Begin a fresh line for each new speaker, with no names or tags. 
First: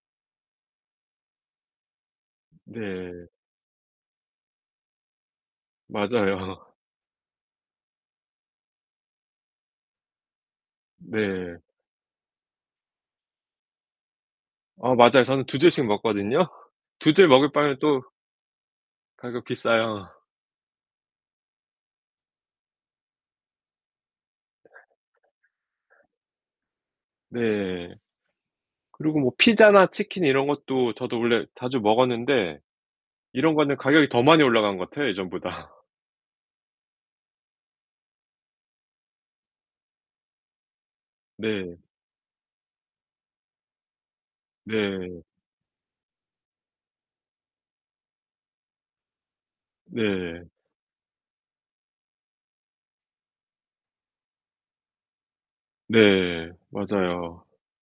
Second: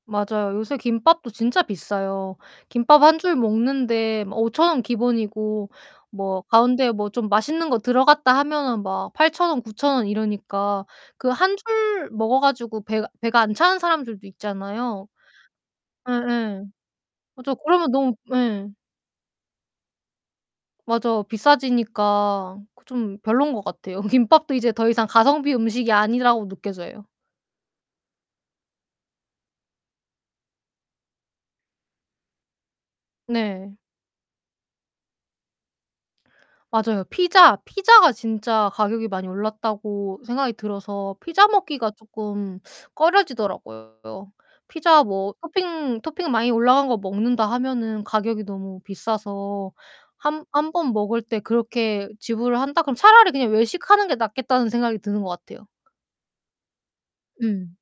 맞아요. 요새 김밥도 진짜 비싸요. 김밥 1
네.
줄 먹는데 뭐 5,000 원 기본이고 뭐
맞아요.
가운데 뭐 좀 맛있는 거 들어갔다 하면은 막 8,000 원, 9,000 원 이러니까 그 1
네.
줄 먹어 가지고 배가 배가 안 차는 사람들도
어
있잖아요.
맞아요. 저는 2 줄씩 먹거든요.
예예.
2 줄 먹을
맞아요.
바엔
그러면
또
너무 예.
가격 비싸요.
맞아. 비싸지니까 그 좀 별론 것 같아요. 김밥도 이제 더 이상 가성비 음식이 아니라고 느껴져요.
네. 그리고 뭐 피자나 치킨 이런 것도 저도 원래 자주 먹었는데 이런
네.
거는 가격이 더 많이 올라간 것 같아요 예전보다.
맞아요. 피자, 피자가 진짜 가격이 많이 올랐다고 생각이 들어서 피자
네.
먹기가 쪼끔 꺼려지더라고요. 피자
네.
뭐 토핑, 토핑 많이 올라간 거 먹는다 하면은 가격이 너무 비싸서 한
네.
한 번 먹을 때 그렇게 지불을 한다 그러면 차라리 그냥 외식하는 게 낫겠다는 생각이 드는 것 같아요.
네. 맞아요.
음.